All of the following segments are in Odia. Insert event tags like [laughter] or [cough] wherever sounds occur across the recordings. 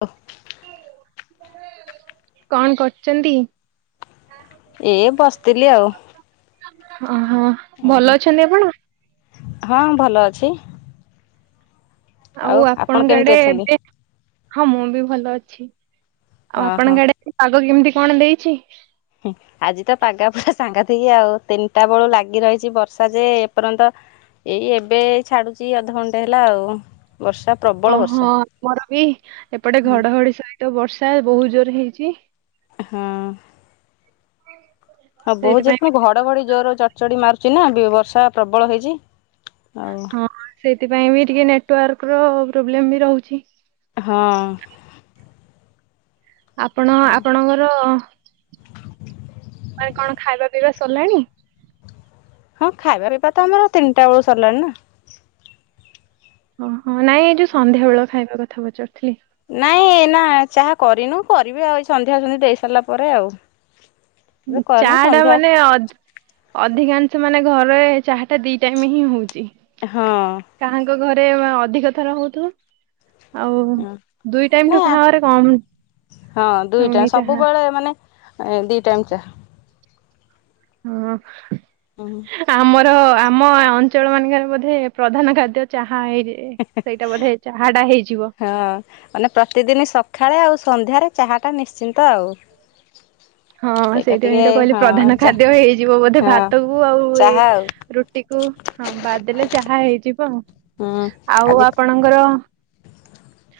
ଓ କଣ କରୁଛନ୍ତି? ଏ ବସିଥିଲି ଆଉ। ଓହୋ। ଓହୋ ଭଲ ଅଛନ୍ତି ଆପଣ? ହଁ ଭଲ ଅଛି। ଆଉ ଆପଣ ଆପଣଙ୍କ କେମିତି ଆଡେ ଅଛନ୍ତି? ଏବେ ହଁ ମୁଁ ବି ଭଲ ଅଛି। ଆଉ ହଁ ହଁ। ଆପଣଙ୍କ ଆଡେ ପାଗ କେମିତି କଣ ଦେଇଛି? ହୁଁ ଆଜି ତ ପାଗା ପୁରା ସାଂଘାତିକି ଆଉ। ତିନିଟା ବେଳୁ ଲାଗି ରହିଛି ବର୍ଷା ଯେ ଏପର୍ଯ୍ୟନ୍ତ ଏଇ ଏବେ ଛାଡୁଚି ଅଧଘଣ୍ଟା ହେଲା ଆଉ ବର୍ଷା ପ୍ରବଳ ବର୍ଷା। ଓହଁ ଆମର ବି ଏପଟେ ହୁଁ ଘଡଘଡି ସହିତ ବର୍ଷା ବହୁତ ଜୋର ହେଇଚି। ହୁଁ। ହଁ ବହୁତ ସେଇଥିପାଇଁ ଜୋର ବି ପୁଣି ଘଡଘଡି ଜୋର ଚଡଚଡି ମାରୁଛି ନା ବର୍ଷା ପ୍ରବଳ ହେଇଛି। ଆଉ ସେଥିପାଇଁ ବି ଟିକେ ନେଟୱାର୍କ ର ପ୍ରୋବ୍ଲେମ ବି ରହୁଛି। ହଁ। ଆପଣ ଆପଣଙ୍କର ମାନେ କଣ ଖାଇବା ପି ପିଇବା ସରିଲାଣି? ହଁ ଖାଇବା ପିଇବା ତ ଆମର ତିନିଟା ବେଳୁ ସରିଲାଣି ନା। ଓହୋ ନାଇଁ ଏଇ ଯୋଉ ସନ୍ଧ୍ୟାବେଳ ଖାଇବା କଥା ପଚାରୁଥିଲି। ନାଇଁ ନା ଚାହା କରିନୁ କରିବି ଆଉ ଏ ସନ୍ଧ୍ୟା ସୂନ୍ଧି ଦେଇ ସାରିଲା ପରେ ଆଉ। ଏବେ ଚା କରିନୁ ଟା ସନ୍ଧ୍ୟା ମାନେ ଅଧିକାଂଶ ମାନେ ଘରେ ଚାହା ଟା ଦି ଟାଇମ ହିଁ ହଉଛି ହଁ କାହାଙ୍କ ଘରେ ଅଧି ଅଧିକ ଥର ହଉଥିବ। ଆଉ ଦୁଇ ନା ଟାଇମଠୁ କାହା ଘରେ କମ ହଁ ଦୁଇ ଟାଇମ୍ ହଉନି ଚାହା। ସବୁବେଳେ ମାନେ ଦି ଟାଇମ୍ ଚା। ହଁ। ହୁଁ। ଆମର ଆମ ଅଞ୍ଚଳ ମାନଙ୍କରେ ବୋଧେ ପ୍ରଧାନ ଖାଦ୍ୟ ଚାହା। ହେଇଯାଏ। ସେଇଟା ବୋଧେ ଚାହା ଟା ହେଇଯିବ। ହଁ ମାନେ ପ୍ରତିଦିନ ସକାଳେ ଆଉ ସନ୍ଧ୍ୟାରେ ଚାହାଟା ନିଶ୍ଚିନ୍ତ ଆଉ। ହଁ ସେଇଟା ସେଇଥିପାଇଁ ଟିକେ ତ କହିଲି ହଁ ପ୍ରଧାନ ଚା ଖାଦ୍ୟ ହେଇଯିବ ବୋଧେ ହଁ ଭାତ କୁ ଆଉ ଏ ଚାହା ଆଉ ରୁଟି କୁ ହଁ ବାଦ ଦେଲେ ଚାହା ହେଇଯିବ ହୁଁ ଆଉ ଆଜି ଆପଣଙ୍କର [unintelligible]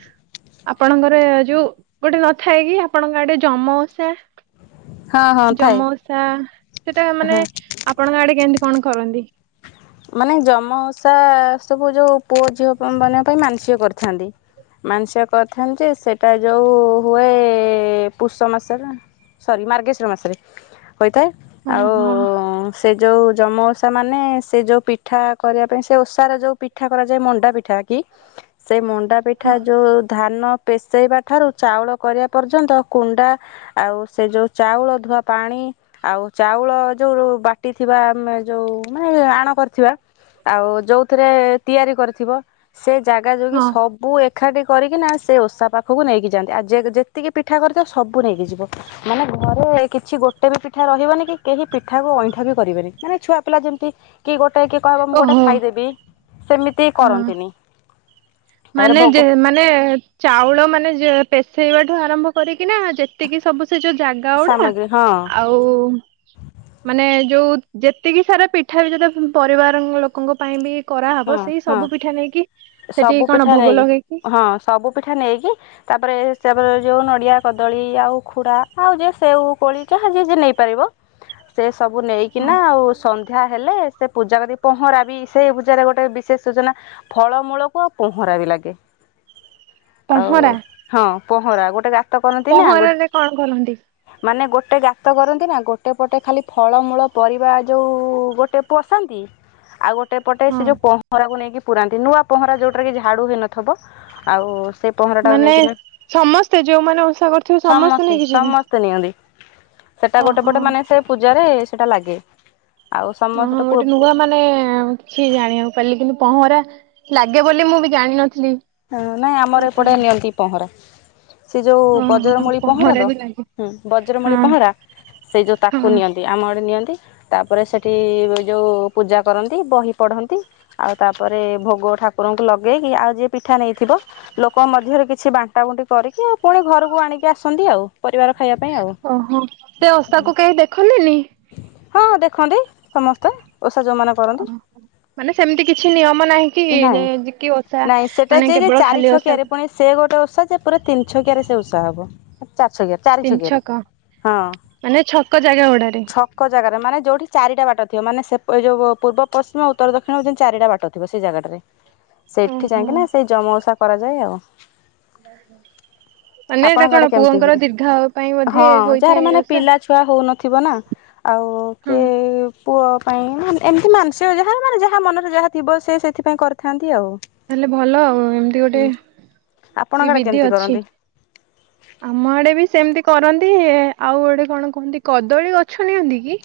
ଆପଣଙ୍କର ଯୋଉ ଗୋଟେ ନଥାଏ କି ଆପଣଙ୍କ ଗୋଟେ ଯମ ଓଷା। ହଁ ହଁ ଥାଏ ଯମ ଓଷା ସେଟା ମାନେ ହଁ। ଆପଣଙ୍କ ଆଡେ କେମିତି କଣ କରନ୍ତି। ମାନେ ଯମା ଓଷା ସବୁ ଯୋଉ ପୁଅ ଝିଅ ମାନଙ୍କ ପାଇଁ ମାନସିକ କରିଥାନ୍ତି। ମାନସିକ କରିଥାନ୍ତି ଯେ ସେଇଟା ଯୋଉ ହୁଏ ପୁଷ ମାସର। ସରି ମାର୍ଗେଶ୍ୱର ମାସରେ। ହୋଇଥାଏ ଆଉ ଓହୋ ସେ ଯେଉ ଯମ ଓଷା ମାନେ ସେ ଯୋଉ ପିଠା କରିବା ପାଇଁ ସେ ଓଷାର ଯୋଉ ପିଠା କରାଯାଏ ମଣ୍ଡା ପିଠା କି ସେ ମଣ୍ଡା ପିଠା ହଁ ଯେଉଁ ଧାନ ପେଶେଇବା ଠାରୁ ଚାଉଳ କରିବା ପର୍ଯ୍ୟନ୍ତ କୁଣ୍ଡା ଆଉ ସେ ଯେଉଁ ଚାଉଳ ଧୁଆ ପାଣି। ଆଉ ଚାଉଳ ଯୋଉ ବାଟି ଥିବା ଯୋଉ ମାନେ କରି ଆଉ ଯୋଉଥିରେ ତିଆରି କରିିବ ସେ ଜାଗା ଯୋଗୀ ହଁ ସବୁ ଏଖାଠି କରିକିନା ସେ ଓଷା ପାଖକୁ ନେଇକି ଯାଆନ୍ତି ଆଉ ଯେ ଯେତିକି ପିଠା କରିଥିବ ସବୁ ନେଇକି ଯିବ ମାନେ। ଘରେ କିଛି ଗୋଟେ ବି ପିଠା ରହିବନି କି କେହି ପିଠାକୁ ଅଇଁଠା ବି କରିବେନି ମାନେ ଛୁଆ ପିଲା ଯେମିତି କି ଗୋଟେ କିଏ କହିବ ମୁଁ ଗୋଟେ ଓହୋ ଖାଇଦେବି ସେମିତି ହଁ କରନ୍ତିନି। ତାପରେ ମାନେ ଭୋଗ ମାନେ ଚାଉଳ ମାନେ ପେସେଇବାଠୁ ଆରମ୍ଭ କରିକି ନା ଯେତିକି ସବୁ ସେ ଯୋଉ ଜାଗା ଗୁଡା ସାମଗ୍ରୀ ହଁ ଆଉ ମାନେ ଯୋଉ ଯେତିକି ସାରା ପିଠା ବି ଯେତେ ପରିବାର ଲୋକଙ୍କ ପାଇଁ ବି ହଁ କରାହବ ସେଇ ହଁ ସବୁ ପିଠା ନେଇକି ସେଠି ସବୁ କଣ ପିଠା ଭୋଗ ନେଇ ଲଗେଇକି ହଁ ସବୁ ପିଠା ନେଇକି ତାପରେ ହିସାବରେ ଯୋଉଁ ନଡିଆ କଦଳୀ ଆଉ ଉଖୁଡା ଆଉ ଯେ ସେଉ କୋଳି ଯାହା ଯିଏ ନେଇପାରିବ। ହ। ସେ ସବୁ ନେଇକିନା ଆଉ ସନ୍ଧ୍ୟା ହେଲେ ସେ ପୂଜା କରି ପହଁରା ବି ସେ ପୂଜ ଗୋଟେ ବିଶେଷ ଯୋଜନା ଫଳମୂଳକୁ ଆଉ ପହଁରା ବି ଲାଗେ। ଆଉ ପହଁରା ହଁ ପହଁରା ଗୋଟେ ଗା ତ କରନ୍ତି ନା ପହଁରାରେ କଣ କରନ୍ତି? ମାନେ ଗୋ ଗୋଟେ ଗାତ କରନ୍ତି ନା ଗୋଟେ ପଟେ ଖାଲି ଫଳମୂଳ ପରିବା ଯୋଉ ଗୋଟେ ପୋସନ୍ତି। ଆଉ ଗୋଟେ। ପଟେ ହଁ ସେ ଯୋଉ ପହଁରାକୁ ନେଇକି ପୁରାନ୍ତି ନୂଆ ପହଁରା ଯୋଉଟା ରେ କି ଝାଡ଼ୁ ହେଇନଥିବ ଆଉ। ସେ ପହଁରା ଟାକୁ ମାନେ ନେଇକିନା ସମସ୍ତେ ଯୋଉମାନେ ଓଷା କରୁଥିବେ ସମସ୍ତେ ନେଇକି ଯିବେ ସମସ୍ତେ ନିଅନ୍ତି। ସେଟା ଗୋଟେ ଓହୋ। ପଟେ ମାନେ ସେ ପୂଜାରେ ସେଟା ଲାଗେ। ଆଉ ମୁଁ ସମସ୍ତେ ଏଠି ନୂଆ ମାନେ। କିଛି ଜାଣିବାକୁ ପାରିଲି କିନ୍ତୁ ପହଁରା ଲାଗେ ବୋଲି ମୁଁ ବି ଜାଣିନଥିଲି। ହଁ ନାଇଁ ଆମର ଏପଟେ ପ୍ରଥମେ ନିଅନ୍ତି ପହଁରା। ସେ ଯୋଉ ବଜ୍ରମୂଳି ଓହୋ ପହଁରା ତ ବି ଲାଗେ ହୁଁ ବଜ୍ରମୂଳି ହଁ ପହଁରା। ସେଇ ଯୋଉ ତାକୁ ହଁ ନିଅନ୍ତି ଆମ ଆଡେ ନିଅନ୍ତି। ତାପରେ ସେଠି ଯୋଉ ପୂଜା କରନ୍ତି ବହି ପଢନ୍ତି ଆଉ ତାପରେ ଭୋଗ। ଠାକୁରଙ୍କୁ ଲଗେଇକି ଆଉ ଯିଏ। ପିଠା ନେଇଥିବ ଲୋକଙ୍କ ମଧ୍ୟରେ କିଛି ବାଣ୍ଟା ବୁଣ୍ଟି କରିକି ଆଉ ପୁଣି ଘରକୁ ଆଣି କି। ଆସନ୍ତି ଆଉ ପରିବାର ଖାଇବା ପାଇଁ ଆଉ। ଓହୋ ସେ ଓଷାକୁ କେହି ଦେଖନ୍ତିନି ହଁ ଦେଖନ୍ତି ସମସ୍ତେ ଓଷା ଯୋଉମାନେ କରନ୍ତି। ଓହୋ ମାନେ ସେମିତି କିଛି ନିୟମ ନାହିଁ କି ଯେ ନାହିଁ ଯି କି ଓଷା ନାଇଁ ସେଟା ମାନେ ଯେ ଯେ କେବଳ ଚାରି ଖାଲି ଓଷା ଛକିଆରେ କ ପୁଣି ସେ ଗୋଟେ ଓଷା ଯେ ପୁରା ତିନି ଛକିଆରେ ସେ ଓଷା ହବ। ଚାରି ଛକିଆ ଚାରି ତିନି ଛକିଆରେ ଛକ ହଁ ମାନେ ଛକ ଜାଗା ଗୁଡାରେ ଛକ ଜାଗାରେ ମାନେ। ଯୋଉଠି ଚାରିଟା ବାଟ ଥିବ ମାନେ ସେ ପ ଯୋଉ ପୂର୍ବ ପଶ୍ଚିମ, ଉତ୍ତର, ଦକ୍ଷିଣ ଜେମତୀ ଚାରିଟା ବାଟ ଥିବ ସେଇ ଜାଗାଟାରେ। ସେଠି ଓହୋ ଯାଇକି ନା ସେଇ ଯମ ଓଷା କରାଯାଏ ଆଉ। ମାନେ ଏଟା ଆପଣଙ୍କ ଆଡେ କଣ କେମିତି ପୁଅଙ୍କର ହୁଏ? ଦୀର୍ଘାୟୁ ପାଇଁ ବୋଧେ ହୋଇଥାଏ ଏ ଓଷା। ଥିବ ନା ଆଉ ହଁ କିଏ। ପୁଅ ପାଇଁ ଏମିତି ମାଂସିକ ଯାହାର ମାନେ ଯାହା ମନରେ ଯାହା ଥିବ ସିଏ ସେଥିପାଇଁ କରିଥାନ୍ତି। ଆଉ। ତାହେଲେ ଭଲ ଆଉ ଏମିତି ଗୋଟେ ହୁଁ ବି ଆପଣଙ୍କ ଆଡେ ବିଧି କେମିତି ଅଛି। କରନ୍ତି? ଆମ ଆଡେ ବି ସେମିତି। କରନ୍ତି ଆଉ ଏଡେ କଣ କହନ୍ତି କଦଳୀ ଗଛ ନିଅନ୍ତି କି?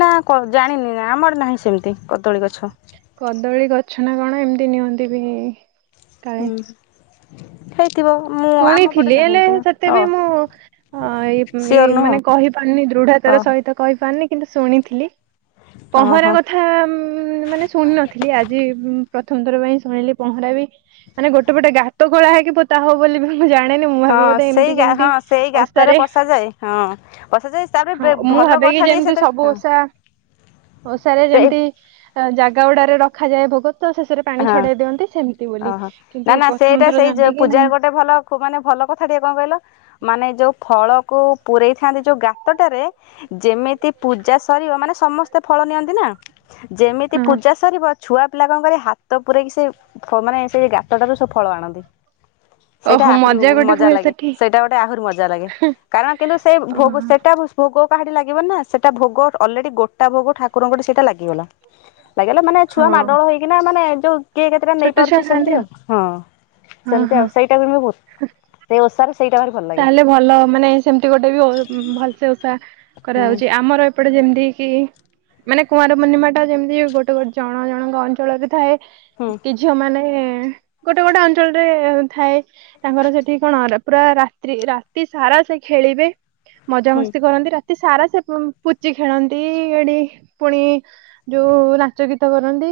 ନା କ ଜାଣିନି ଆମ ଆଡେ ନାହିଁ ସେମିତି କଦଳୀ ଗଛ। କଦଳୀ ଗଛ ନା କଣ ଏମିତି ନିଅନ୍ତି ବି‌। ହୁଁ ହେ ଶୁଣିଥିଲି ହେଲେ ସେତେ ବି ମୁଁ ଇଏ ସିଓର ନୁହଁ। ମାନେ କହିପାରୁନି ଦୃଢତା। ତା ଓ ର ସହିତ କହିପାରୁରନି। କିନ୍ତୁ ଶୁଣିଥିଲି ପହଁରା ଓହୋ। କଥା ମ ମାନେ ଶୁଣି ନଥିଲି ଆଜି ଉଁ। ପ୍ରଥମ ଥର ପାଇଁ ଶୁଣିଲି ପହଁରା ବି ମାନେ ଗୋଟେ ପଟେ ଗାତ ଖୋଳା ହେଇକି ପୋତା ହବ ବୋଲି ବି। ମୁଁ ଜାଣେନି ମୁଁ ଭାବେ ହଁ ବୋଧେ ସେଇ ଏମତି ଗା ଯେମିତି ହଁ ସେଇ ଗାତରେ ଓଷାରେ ପଶାଯାଏ ହଁ ପଶାଯାଏ ତାପରେ ହଁ ବେ ମୁ ମୁଁ ଭଲ ଭାବେ କିି କଥାଟିଏ ଯେମତି ସେଥିରେ ସବୁ ହଁ ଓଷା ଓଷାରେ ସେଇ ଯେମତି ଜାଗା ଗୁଡାରେ ର ରଖାଯାଏ ଭୋଗ ତ ଶେଷରେ ପାଣି ହଁ ଛଡେଇ ଦିଅନ୍ତି ସେମିତି ବୋଲି ଓହୋ ନା କିନ୍ତୁ ନା ପ୍ରଥମ ସେଇଟା ଥର ସେଇ ଯୋ ଜାଣଲି କି ପୂଜା ନାହିଁ। ଗୋଟେ ଭଲ ଖୁବ ମାନେ ଭଲ କଥା ଟିଏ କଣ କହିଲ ମାନେ ଯୋଉ। ଫଳକୁ ପୂରେଇଥାନ୍ତି ଯୋଉ ଗାତଟାରେ ଯେମିତି ପୂଜା ସରିବ ମାନେ ସମସ୍ତେ ଫଳ। ନିଅନ୍ତି ନାଁ ଯେମିତି ହଁ ପୂଜା ସରିବ ଛୁଆ ପିଲା କଣ କରିବେ ହା ହାତ ପୁରେଇକି ସେଇ ମାନେ ସେଇ ଗାତଟାରୁ ସବୁ ଫଳ ଆଣନ୍ତି। ସେଇଟା ଓହୋ ଆହୁରି ଉ ଗୋଟେ ମଜା ହୁଏ ଲାଗେ ସେଠି ସେଇଟା ଗୋଟେ ଆହୁରି ମଜା ଲାଗେ। କାରଣ କିନ୍ତୁ ସେଇ ଓହୋ ଭୋଗ ସେଟା ଭୋଗ। ପାହାଡି ଲାଗିବ ନା ସେଟା ଭୋଗ ଅଲରେଡି ଗୋଟା ଭୋଗ ଠାକୁରଙ୍କ ଟି ସେଟା ଲାଗିଗଲା। ଲାଗିଗଲା ମାନେ ଛୁଆ ହଁ ମାଡ଼ଗଳ ହେଇକିନା ମାନେ ଯୋଉ। କିଏ କେତେଟା ନେଇ ଛୋଟ ଛୁଆ ପାରୁଛି ଖାଆନ୍ତି ସେମିତି ଆଉ ହଁ ହଁ ସେମତି ଆଉ ହଁ ସେଇଟାକୁ ବହୁତ ସେ ଓଷାରେ। ସେଇଟା ଭାରି ଭଲ ଲାଗେ ତାହେଲେ ଭଲ ମାନେ ସେମିତି ଗୋଟେ ବି ଓ ଭଲସେ ଓଷା ହୁଁ କରାହଉଚି ଆମର। ଏପଟେ ଯେମିତି କି ମାନେ କୁଆଁର ପୂର୍ଣ୍ଣିମା ଟା ଯେମିତି ଗୋଟେ ଗୋଟେ ଜଣ ଜଣଙ୍କ ଅଞ୍ଚଳରେ ଥାଏ। ହୁଁ କି ଝିଅମାନେ ଏଁ ଗୋଟେ ଗୋଟେ ଅଞ୍ଚଳରେ ଥାଏ ତାଙ୍କର ସେଠି କଣ ର ପୁରା ରାତି ରାତ୍ରି ରାତିସାରା ସେ ଖେଳିବେ, ହୁଁ ମଜାମସ୍ତି କରନ୍ତି ରାତି ରାତିସାରା ସେ ପୁ-ପୁଚି ଖେଳନ୍ତି, ଏଡି ପୁଣି ଯୋଉ ନାଚ ଗୀତ କରନ୍ତି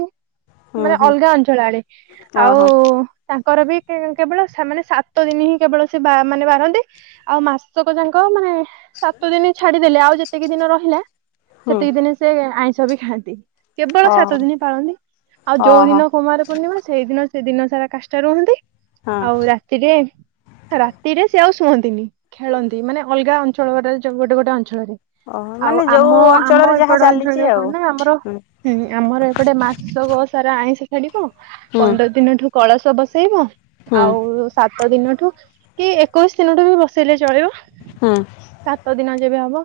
ହୁଁ ମାନେ ହୁଁ ଅଲଗା ଅଞ୍ଚଳ ଆଡେ, ଆଉ ଓହୋ ତାଙ୍କ ଙ୍କର ବି କେବଳ ସେମାନେ ସାତ ଦିନ ହିଁ କେବଳ ସେ ବା ମାନେ ବାର ରନ୍ତି, ଆଉ ମାସକ ଯାଙ୍କ ମାନେ ସାତ ଦିନି ଛାଡିଦେଲେ ଆଉ ଯେତିକି ଦିନ ରହିଲା, ହୁଁ ସେତିକି ଦିନି ସେ ଆଇଁଷ ବି ଖାଆନ୍ତି। କେବଳ ସାତ ଓହୋ ଦିନି ପାଳନ୍ତି ଆଉ ଯୋଉ ଓହୋ ଦିନ କୁମାରପୂର୍ଣ୍ଣିମା ସେଇଦିନ ସେ ଦିନସାରା କାଷ୍ଟା ରୁହନ୍ତି ହଁ ଆଉ ରାତିରେ, ରାତିରେ ସେ ଆଉ ଶୁହନ୍ତିନି, ଖେଳନ୍ତି ମାନେ ଅଲଗା ଅଞ୍ଚଳରେ ଯୋଉ ଗୋଟେ ଗୋଟେ ଅଞ୍ଚଳରେ ଓହୋ ଆଉ ମାନେ ଯୋଉ ଆମ ଆମ ଅଞ୍ଚଳରେ ଯାହା ଏପଡ ଚାଲିଛି ଅଞ୍ଚଳରେ ଆଉ କଣ ନା ଆମର ହୁଁ ଆମର ଏପଟେ ମାସକ ସାରା ଆଇଁଷ ଛାଡିବ, ହୁଁ ପନ୍ଦର ଦିନଠୁ କଳସ ବସେଇବ, ହୁଁ ଆଉ ସାତ ଦିନଠୁ ଠୁ କି ଏକୋଇଶି ଦିନଠୁ ବି ବସେଇଲେ ଚଳିବ। ହୁଁ ସାତ ଦିନ ଯେବେ ହବ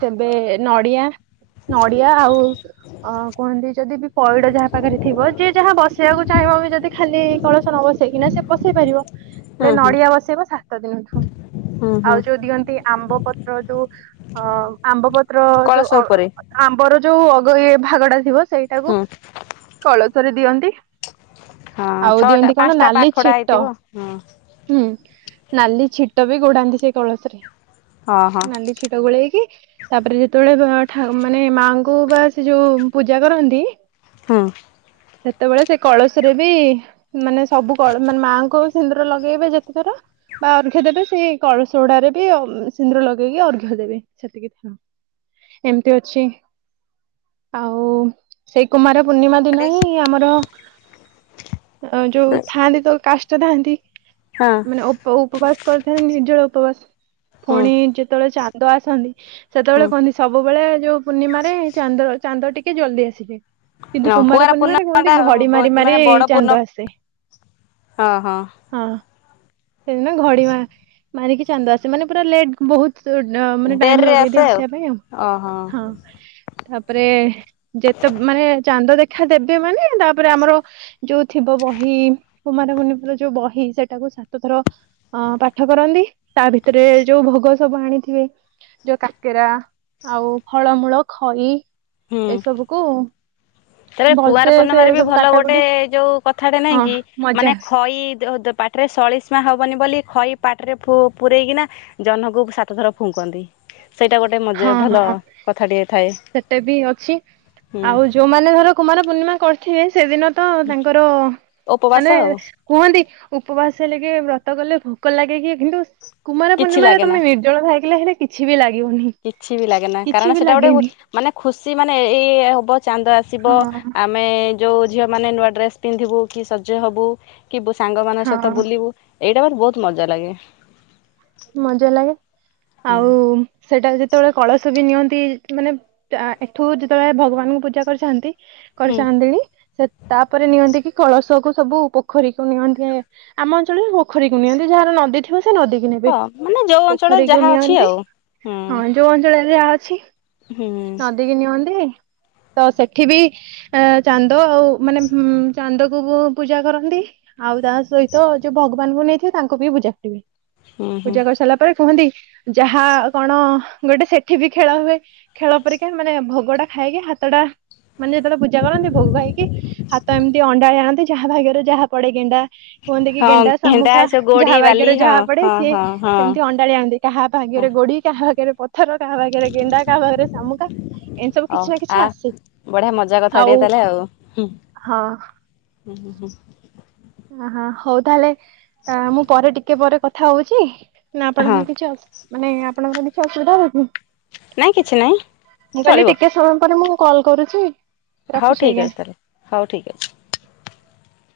ସେବେ ନଡିଆ ନଡିଆ ଆଉ ଅ କୁହନ୍ତି ଯଦି ବି ପଇଡ଼ ଯାହା ପାଖରେ ଥିବ ଯିଏ ଯାହା ବସିବାକୁ ଚାହିଁ ଚାହିଁବ ବି ଯଦି ଖାଲି କଳସ ନ ବସେଇକିନା ସେ ବସେଇ ପାରିବ, ହେଲେ ହୁଁ ହୁଁ ନଡିଆ ବସେଇବ ସା ହୁଁ ହୁଁ ଆଉ ଯୋଉ ଦିଅନ୍ତି ଆମ୍ବ ପତ୍ର ଯୋଉ ଅ ଆମ୍ବ ପତ୍ର ର କଳସ ଯୋଉ ଅ ଉପରେ ଆମ୍ବର ଯୋଉ ଅଗ ଇଏ ଭାଗଟା ଥିବ ସେଇଟାକୁ ହୁଁ କଳ କରି ଦିଅନ୍ତି, ହଁ ଆଉ ଛଅଟା ଦିଅନ୍ତି କଣ ପାଞ୍ଚଟା ନାଲି ପାଖଡା ଛିଟ ହେଇଥିବ ହଁ ହୁଁ। ନାଲି ଛିଟ ବି ଘୋଡାନ୍ତିି ସେଇ କଳସରେ। ହଁ ନାଲି ଛିଟ ଗୋଳେଇକି ତାପରେ ଯେତେବେଳେ ଭାଟ ଥାଉ ମାନେ ମାଙ୍କୁ ବା ସେ ଯୋଉ ପୂଜା କରନ୍ତି ହଁ। ସେତେବେଳେ ସେ କଳସରେ ବି ମାନେ ସବୁ କଳ ମାନେ ମାଆଙ୍କୁ ବି ସିନ୍ଦୁର ଲଗେଇବେ ଯେତେଥର ବା ଅର୍ଘ ଦେବେ ସେଇ କଳସ ଗୁଡାରେ ବି ସିନ୍ଦୂର ଲଗେଇକି ଅର୍ଘ ଦେବେ, ସେତିକି ଥିଲା। ଏମତି ଅଛି। ଆଉ ସେଇ କୁମାର ପୂର୍ଣ୍ଣିମା ଦିନ ହୁଁ। ହିଁ ଆମର ଯୋଉ ଥାଆନ୍ତି ତ କାଷ୍ଟା ଥାଆନ୍ତି ହଁ। ମାନେ ଉପବାସ କରିଥାନ୍ତି, ନିର୍ଜଳା ଉପବାସ। ହୁଁ ପୁଣି ଯେତେବେଳେ ଚାନ୍ଦ ଆସନ୍ତି, ହୁଁ ସେତେବେଳେ କୁହନ୍ତି ସବୁବେଳେ ଯୋଉ ପୂର୍ଣ୍ଣିମାରେ ଚାନ୍ଦ ଚାନ୍ଦ ଟିକେ ଜଲ୍ଦି ଆସିଯାଏ। କିନ୍ତୁ କୁମାର କୁଆଁର ପୂର୍ଣ୍ଣିମାରେ ପୂର୍ଣ୍ଣିମା କୁହନ୍ତି ଟା ଘଡି ମାରି ମାନେ ମାରି ବଡ ଚାନ୍ଦ ପୂର୍ଣ୍ଣମା ଆସେ। ହଁ ହଁ। ସେଦିନ ଘଡି ମା ମାରିକି ଚାନ୍ଦ ଆସେ, ମାନେ ପୁରା ଲେଟ୍ ବହୁତ ସୋଉଟ୍ ମାନେ ଟାଇମ ଡେରିରେ ଲଗେଇ ଦିଏ ଆସେ ଆସିବା ପାଇଁ ଆଉ। ଓହୋ ହଁ ତାପରେ ଯେତେ ମାନେ ଚାନ୍ଦ ଦେଖ ଦେଖା ଦେବେ ମାନେ ତାପରେ ଆମର ଯୋଉ ଥିବ ବହି କୁମାରପୂର୍ଣ୍ଣିମାର ଯୋଉ ବହି ସେଟାକୁ ସେ ସେତେଥର ଅ ପାଠ କରନ୍ତି, ତା ଭିତରେ ଯୋଉ ଭୋଗ ସବୁ ଆଣିଥିବେ ଯୋଉ କାକେରା ଆଉ ଫଳମୂଳ, ଖଇ ହୁଁ ଏସବୁକୁ ତାପରେ ଭଲସେ ସେ କୁଆଁରପୂର୍ଣ୍ଣିମାରେ ବି ସବୁ ଭଲ ଗୋଟେ କାଟାକୁଟି ଯୋଉ କଥାଟେ ନାଇଁ ହଁ କି, ମଜା ମାନେ ହୁଏ ଖଇ ଦେ ଦ ପାଟି ପାଟିରେ ସଳୀସ ଚୁଆଁ ହବନି ବୋଲି ଖଇ ପାଟିରେ ଫୁ ପୁରେଇକିନା ଜହ୍ନକୁ ସାତ ଥର ଫୁଙ୍କନ୍ତି। ସେଇଟା ଗୋଟେ ମଜା ହଁ ଭଲ ହଁ। କଥାଟିଏ ଥାଏ ସେଟା ବି ଅଛି, ହୁଁ ଆଉ ଯୋଉମାନଙ୍କର କୁମାରପୂର୍ଣ୍ଣିମା କରିଥିବେ, ସେଦିନ ତ ତାଙ୍କର ଉପବାସ ମାନେ ଆଉ କୁହନ୍ତି ଉପବାସ ହେଲେ କି ବ୍ରତ କଲେ ଭୋକ ଲାଗେ କି କିନ୍ତୁ କୁମାର କିଛି ପୂର୍ଣ୍ଣିମାରେ ଲାଗେନା। ତମେ ନିର୍ଜଳ ଖାଇକି ଲାଗିଲେ କିଛି ବି ଲାଗିବନି। କିଛି ବି ଲାଗେନା କିଛି କାରଣ ବି ସେଟା ଗୋଟେ ଲାଗେନି। ମାନେ ଖୁସି ମାନେ ଏଇ ଏଇ ହବ ଚାନ୍ଦ ଆ ଆସିବ, ହଁ ଆମେ ଯୋଉ ଝିଅମାନେ ନୂଆ ଡ୍ରେସ୍ ପିନ୍ଧିବୁ କି ସଜ ହବୁ କି ସାଙ୍ଗ ମାନଙ୍କ ସହିତ ହଁ ବୁଲିବୁ ଏଇଟା ମୋର ବହୁତ ମଜା ଲାଗେ। ମଜା ଲାଗେ ହୁଁ ଆଉ ସେଟା ଯଦି ଯେତେବେଳେ କଳସ ବି ନିଅନ୍ତି ମାନେ ଏଠୁ ଯେତେବେଳେ ଭଗବାନଙ୍କୁ ପୂଜା କରିଥାନ୍ତି କରି ହୁଁ ସାରନ୍ତିଣି ସେ ତାପରେ ନିଅନ୍ତି କି କଳସକୁ ସବୁ ପୋଖରୀକୁ ନିଅନ୍ତି। ଆମ ଅଞ୍ଚଳରେ ପୋଖରୀକୁ ନିଅନ୍ତି ଯାହାର ନଦୀ ଥିବ ସେ ନଦୀକୁ ହଁ ମାନେ ଯୋଉ ଅଞ୍ଚଳରେ ପୋଖରୀକୁ ଯାହା ଅଛି ନିଅନ୍ତି। ଆଉ ହୁଁ ହଁ ଯୋଉ ଅଞ୍ଚଳ ଯାହା ଅଛି। ହୁଁ ନଦୀ କିି ନିଅନ୍ତି। ତ ସେଠି ବି ଚାନ୍ଦ ଆଉ ମାନେ ଚାନ୍ଦକୁ ପୂଜା କରନ୍ତି। ଆଉ ତା ସହିତ ଯୋଉ ଭଗବାନଙ୍କୁ ନେଇଥିବେ ତାଙ୍କୁ ବି ପୂଜା କରିବେ। ହୁଁ ହୁଁ ହଁ ପୂଜା କରି ସାରିଲା ପରେ କୁହନ୍ତି ଯାହା କଣ ଗୋଟେ ସେଠି ବି ଖେଳ ହୁଏ। ଖେଳ ପରିକା ମାନେ ଭୋଗ ଟା ଖାଇକି ହା ଭାତଟା ମାନେ ଯେତେବେଳେ ପୂଜା କରନ୍ତି। ଭୋଗ ଖାଇକି ହାତ ଏମିତି ଅଣ୍ଡାଳି ଆଣନ୍ତି ଯାହା ଭାଗ୍ୟରେ ଯାହା ପଡେ ଗେଣ୍ଡା କୁହନ୍ତି କି? ଗେଣ୍ଡା ଘେଣ୍ଡା ଶାମୁଖା ଏସବୁ ଯାହା ଗୋଡି ବାଲି ଭାଗ୍ୟରେ ହଁ ଯାହା ପଡେ। ହଁ ସିଏ ହଁ ହଁ ସେମିତି ଅଣ୍ଡାଳି ଆଣନ୍ତି। କାହା ହଁ ଭାଗ୍ୟରେ ଗୋଡି କାହା ଭାଗ୍ୟରେ ପ ପଥର, କାହା ପାଖରେ ଗେଣ୍ଡା, କାହା ପାଖରେ ଶାମୁକା, ଏଇ ସବୁ ହଉ କିଛି ନା ଆ କିଛି ଆସେ। ବଢିଆ ମଜା କଥା ଟିକେ ଆଉ ତାହେଲେ ଆଉ। ହଁ। ହୁଁ ହୁଁ ହୁଁ। ଅହ ହଉ ତାହେଲେ ମୁଁ ପରେ ଟିକେ ପରେ କଥା ହଉଛି ନା ହଁ ଆପଣଙ୍କର କିଛି ଅ ମାନେ ଆପଣଙ୍କର କିଛି ଅସୁବିଧା ହଉନି ନାଇଁ କିଛି ନାଇଁ ମୁଁ କହିଲି ଚଳିବ ଟିକେ ସମୟ ପରେ ମୁଁ କଲ୍ କରୁଛି। ହଉ ରଖୁଛି ଠିକ୍ ଆଜ୍ଞା। ଅଛି ତାହେଲେ ହଉ ଠିକ୍ ଅଛି।